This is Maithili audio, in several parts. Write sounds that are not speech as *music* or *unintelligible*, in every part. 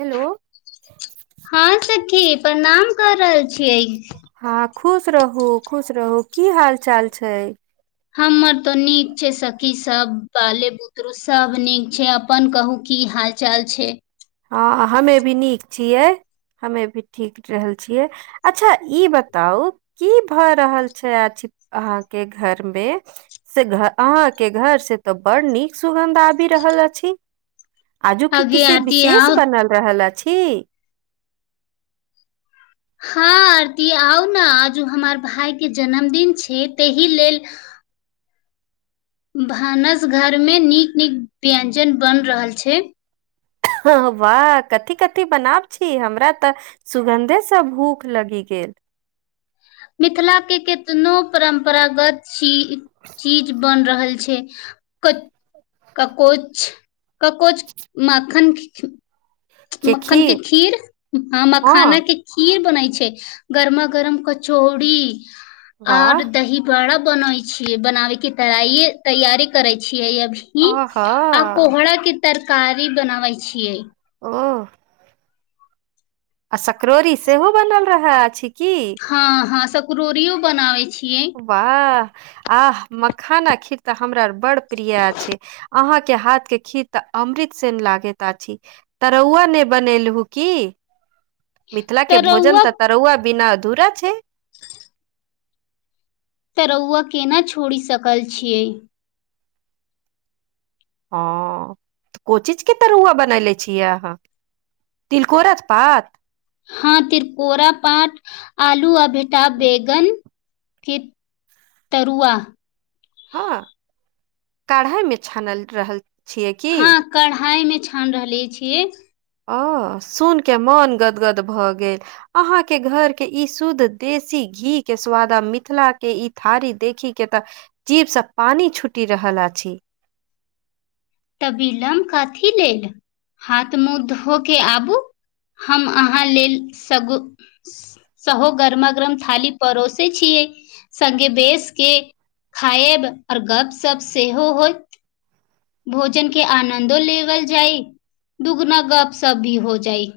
हेलो हँं सखी प्रणाम कर रहल छियै हँ खुश रहू खुश रहू की हाल चाल छै हमर त नीक छै सखी सब बाले बुतरू सब नीक छै अपन कहू की हाल चाल छै हँ हमे भी नीक छियै हमे भी ठीक टहल छियै अच्छा ई बताउ की भए रहल छै आछी अहाँके घर मे से घर अहां के घर से त बड़ नीक सुगंध आबि रहल अछि आजुकि आगे किसी आरती विशेष आउ बनल रहल अछि हँ आरती आउ न आजू हमर भाय के जन्मदिन छै ताहि लेल भानस घर मे नीक नीक व्यंजन बन रहल छै ह वाह कथी कथी बनाब छी हमरा तऽ सुगन्धेसँ भूख लगी गेल मिथिला के कतनो परम्परागत छी चीज बन रहल छै क ककोछ ककोछ माखन मक्खन के खीर ह हँ मखाना के खीर बनै छै गरमा गरम कचौड़ी वाह आर दही बड़ा बनै छियै बनाबैके त तैयारी करै छियै अभी हू आहा आ कोहरा के तरकारी बनावै छीयै ओ आ सकरौरी सेहो बनल रह अछि की हँ हँ सकौड़ियो बनाबै छियै वाह आह मखाना खीर तऽ हमरा बड़ प्रिया छै अहाँके हाथ के खीर तऽ अमृत सेन लागैत अछि तरौआ नहि बनेलहुँ की मिथिला के भोजन तरुआ तऽ तरुआ बिना अधूरा छै *unintelligible* *inaudible* तरौआ केना छोड़ि सकल छियै हऽ को चीजके तरुआ बनैले छियै अहाँ? तिलकोरक पात? हँ तिलकोरक पाट आलू आ भेटा बैगन की तरुआ। हँ कढ़ाई मे छानल रहल छियै की? कढ़ाइमे छान रहले छियै। ओ सुनके मन गदगद भऽ गेल। अहाके घर के ई शुद्ध देशी घी के स्वाद आ मिथिला के ई थारी देखी के तऽ जीबसँ पानि छुटि रहल अछि। त विलम काथी लेल हाथ मुँह धो के आबू। हम अहाँ लेल सग सहो गरमागर्म थाली परोसे छियै सङगे बेस के खायब आओर गपशप सेहो होयत। भोजनके आनंन्दो लेल जाय दुगुना गप सप भी हो जाइ।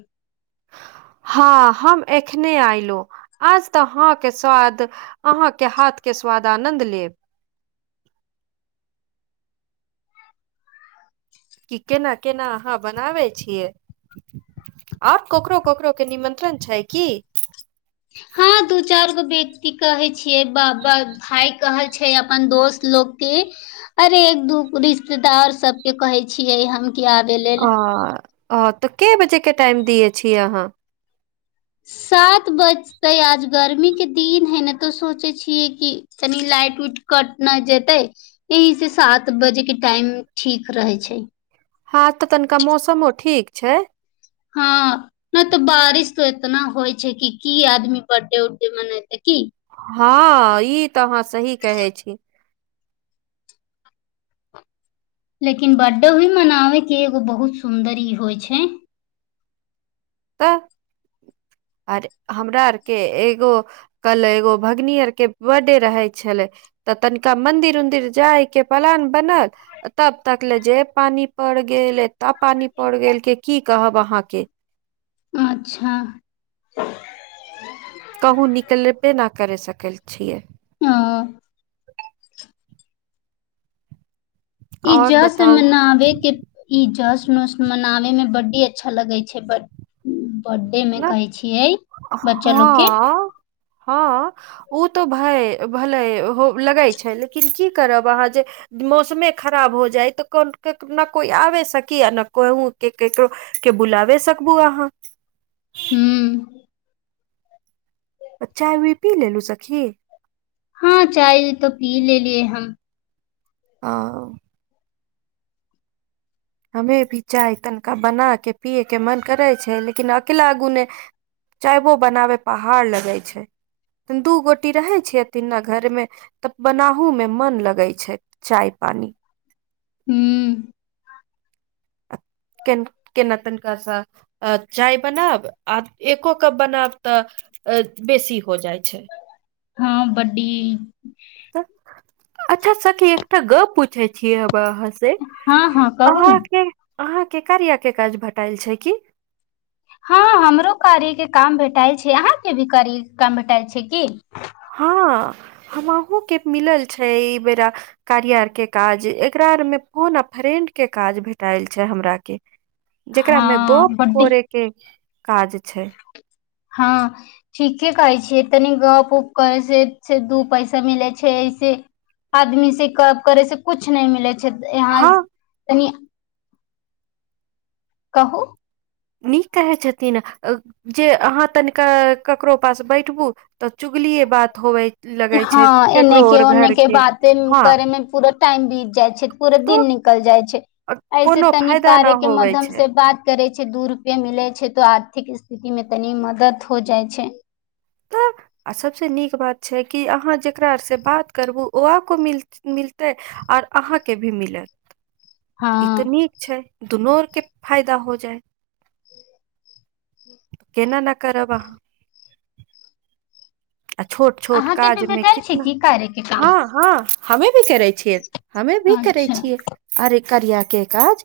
हँ हम एखने आइलो। आज तऽ अहाँके स्वाद अहाँके हाथ के स्वाद आनन्द लेब। क केना केना अहाँ बनाबै छियै। आर ककरो ककरो के निमंत्रण छैय की? हँ दू चारि गो व्यक्ति कहे छियै बाबा भाय कहल छैय अपन दोस्त लोग के। अरे एक दू रिश्तेदार सबके कहै छियै हम। की आबे लेल अ तऽ के बजे के टाइम दिये छीय अहाँ? सात बजते आज गर्मी के दिन है ने तो सोचे छियै कि तनि लाइट उइट कट नहि जेतै। यही से सात बजे के टाइम ठीक रहे छैय। हँ तऽ तनिका मौसमो ठीक छैय। हँ हँ तो बारिश तो एतना होइ छैय कि की आदमी पड्डे उड्डे मनेते की? हँ ई तऽ अहाँ सही कहै छी। लेकिन बर्थडे भी मनावे के एगो बहुत सुंदर ई होय छैय। तऽ आरे हमरा आरके एगो कल एगो भगनी आर के बर्डे रहे छले तऽ तनिका मंन्दिर उदिर जायके प्लान बनल। तब तक ले जे पानी पड़ गेल एता पानी पड़ गेल जे की कहब अहाँके। अच्छा कहूँ निकलबे नहि करि सकै छियै। ओ इ आओर जस बताउ मनाबे के ई जश्न उश्न मनावेमें बड्डे अच्छा लगै छैय बड। बर्थडे में न कहै छियै बच्चा लोग के हँ हँ ओ तऽ भय भले हो लगै छैय लेकिन की करब अहाँ जे मौसमे खराब हो जाय तऽ को नहि कोइ आबे सकी आ ने कहँ के ककरो के बुलावे सकबू आहाँ। हू चाय वीय पी लेलू सखी हँ चाय वीय त पी लेलियै हम आ हमे भी चाय तनिका बना के पियए के मन करै छै लेकिन अकला गुणे चायबो बनाबे पहाड़ लगय छै दू गोटी रहै छेयथि न त घरमे तब बनाहु मे मन लगै छै चाय पानी हूँ केन केना तनकासा अ चाय बनाब आ एको कप बनाब तऽ बेसी हो जाइ छै हँ ब्डी तऽ अच्छा सखी एकटा गप पूछै छि हम आहाँ स हाँ हाँ कहू ने अहाके अहाके कार्य के काज भटाल छै की हँ हमरो कार्य के काम भेटाल छै अहाँके भी कार्य के काम भेटाइल छै की हँ हम अहु के मिलल छै एहि बेेरा कारी आर के काज एकरा आर मे फोन आ फ्रेंड के काज भेटाल छै हमरा के जेकरा मे हाँ गप बड्डी करे के काज छै हँ ठीके कहै छियै तनी गप उप करै छै दू पैसा मिलै छै ऐसे आदमी से कब करै से कुछ नहि मिलै छै यहाँ हँ तनि कहू नीक कहै छथिन जे अहाँ तनिका ककरो पास बैठबू तऽ चुगलीेए बात होवै हँ एने के ओने के बाते हँ करे मे पूरा टाइम बीत जाइ छै पूरे तो दिन निकल जाइ छै अ, ऐसे कोनो तनी फायदा न कार्य के होवे मध्यम छै से बात करे छै दू रुपे मिले छै तो आर्थिक स्थिति मे तनी मदद हो जाइ छै तऽ आ सबसँ नीक बात छै कि अहाँ जकरारसँ बात करबू ओह को मिल मिलतै आऔर अहाँके भी मिलत ई तऽ हँ नीक छै दुनू आरके फायदा हो जाय केना न करब अहाँ आ छोट छोट अहाँके भी काज मे भेटल छै कितना की कार्य के काम हँ हँ हमे भी करै छियै हमे भी करै अच्छा छियै अरे करिया के काज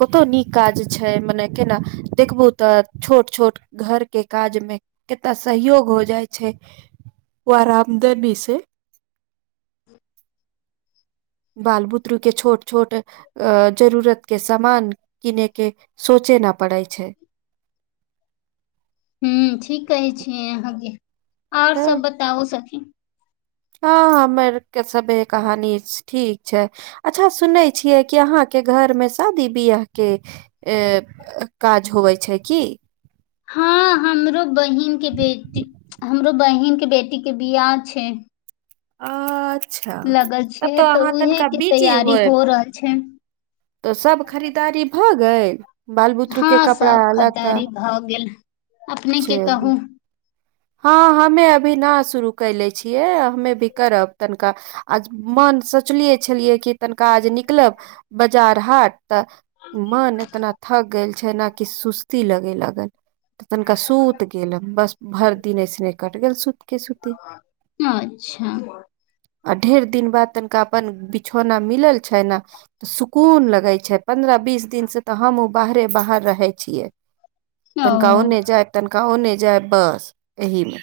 कतो नीक काज छै मने केना देखबू तऽ छोट छोट घर के काज मे कितना सहयोग हो जाय छै ओ आरामदेवी से बाल बुत्ररू के छोट छोट अ जरूरत के सामान किने के सोचे न पड़ै छै हू ठीक कहै छीय अहाँके आओर तऽ सब बतायो सखि हँ हमर के सभे कहानी ठीक छै अच्छा सुनै छियै कि अहाँके घर मे शादी बियाह के ए काज होवै छै की हँ हमरो बहिन के बेटी हमरो बहिन के बेटी के बिआ छै अच्छा लगल तब छै तऽ अहाँ उहे तनिका के बिजी तैयारी होय हो रहल छै तऽ सभ खरीदारी भऽ गेएल बालबूतरू के हँ कपड़ा सब लायके खरीदारी भऽ गेल अपने के छै कहू हँ हमे अभी न शुरू कले छियै हमे भी करब तनिका आ मन सोचलियै छलयै कि तनिका आज निकलब बाजार हाट तऽ मन एतना थक गेल छै ने कि सुस्ती लगे लगल तनिका सुत गेलो बस भरि *unintelligible* दिने सने कटि गेल सूत के सुती अच्छा ढेर दिन बाद तनिका अपन बिछौना मिलल छै ने सुकून लगै छै पन्द्रह बीस दिनसँ तऽ हमू बाहरे बाहर रहै छियै तनका ओ ओने जाइ तनका ओने जाय बस एहिले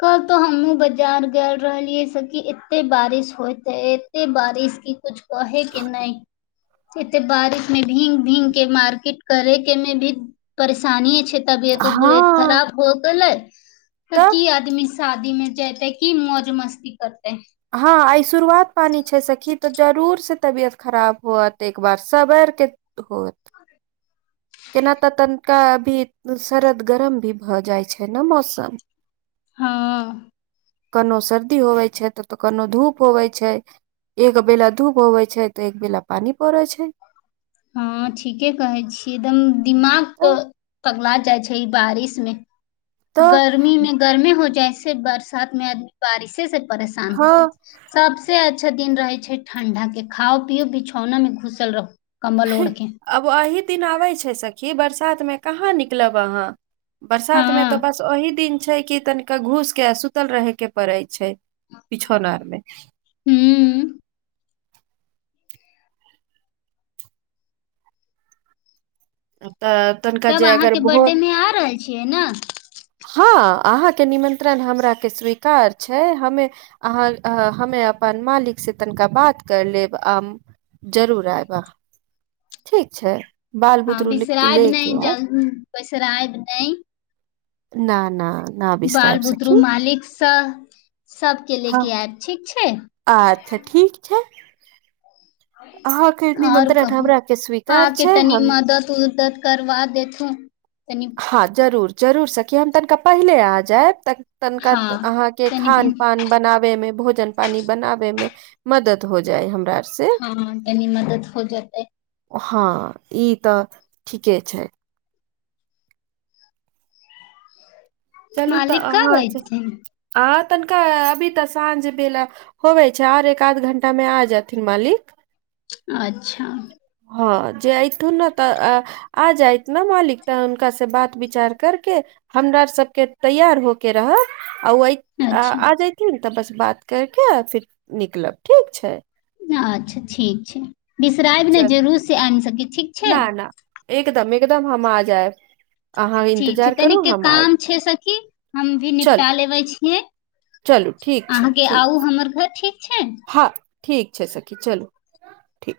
कल तो हमहुँ बाजार गेल रहलियै से की एते बारिश होत हे एते बारिश की पुछो कहे के नहि एते बारिश मे भींग भींग के मार्केट करे के ने भी परेशानीये छै तबियत हँ उबियत खराब हो गेलै तऽ तऽ की आदमी शादी मे जेते की मौज मस्ती करतै हँ आइ शुरुआत पानि छै सखी तऽ जरूरसँ तबियत खराब होअत एक बार सबरके होत ऐना तऽ तनिका अभी सरद गरम भी भऽ जाई छै ने मौसम हँ कनो सर्दी होबै छै तऽऽ कनो धूप होबै छै एक बेला धूप होबे छै तऽ एक बेला पानी पड़ै छै। हँ ठीके कहे छीयै एकदम दिमाग तऽ पगला जाइ छै बारिश मे तऽ गर्मी मे गर्मी हो जाइ छै बरसात मे आदमी बारिशे से परेशान हो हँ जाइ छै। सबसे अच्छा दिन रहे छै ठंडा के खाउ पियौ बिछौना मे घुसल रहू। कम्बल ओढ़के आब एहि दिन आबैत छै सखी बरसातमे कहाँ निकलब अहाँ बरसातमे हाँ तऽ बस ओही दिन छै की घूस के सुतल रहे के परड़े छै पिछौन आर मे हू तऽ *unintelligible* तब अगर अहाँके भोर बर्थडे मे आ रहल छियै नइ हँ अहाँके निमंत्रण हमरा के स्वीकार छै हमे अहाँ हमे अपन मालिक से तनका बात कर लेब आ जरूर आय वा आहाँ ठीक छै बात हँ बिसराब नहि विसरायब नहि न न न बाल बिसरायब बुदरू सखी मालिक सब सबके ले हँ के आयब ठीक छै अच्छा ठीक छै हाँ कीरनी और निमत्रन हमरा के स्वीकार छै हम त उल *unintelligible* तकर बाद देथो तनी हँ जरूर जरूर सखी हम तनिका पाहिले आ जायब त तनिका हाँ अहाँके तनी खान भिन पान बनाबे मे भोजन पानी बनाबे में मदद हो जाय हमारा आरसे हँ तनी मदद हो जेतै हँ ई तऽ ठीके छै चलू तऽ मालिक कब अहन ऐथिन अह तनिका अभी तऽ साँझ बेला होबै छै आओर एक आध घंटामे आ जेथिन मालिक अच्छा हँ जे एथुन नऽ तऽ अ आ जाइत ना मालिक तऽ उनका सँ बात विचार करके हमरा सब के तैयार हो के रहब आ ओय अच्छा आ जय *unintelligible* बस बात करिके फिर निकलब ठीक छै अच्छा ठीक छै बिसरायब नइ चल जरूर से आइब सखी ठीक छै न न एकदम एकदम हम आ जाएब ठीक छै तनिके काम छै सखी हम भी निपटा चलू लेबे छियै चलू ठीक छै अहाँके ठीक आउ हमर घर ठीक छै हँ ठीक छै सखी चलू ठीक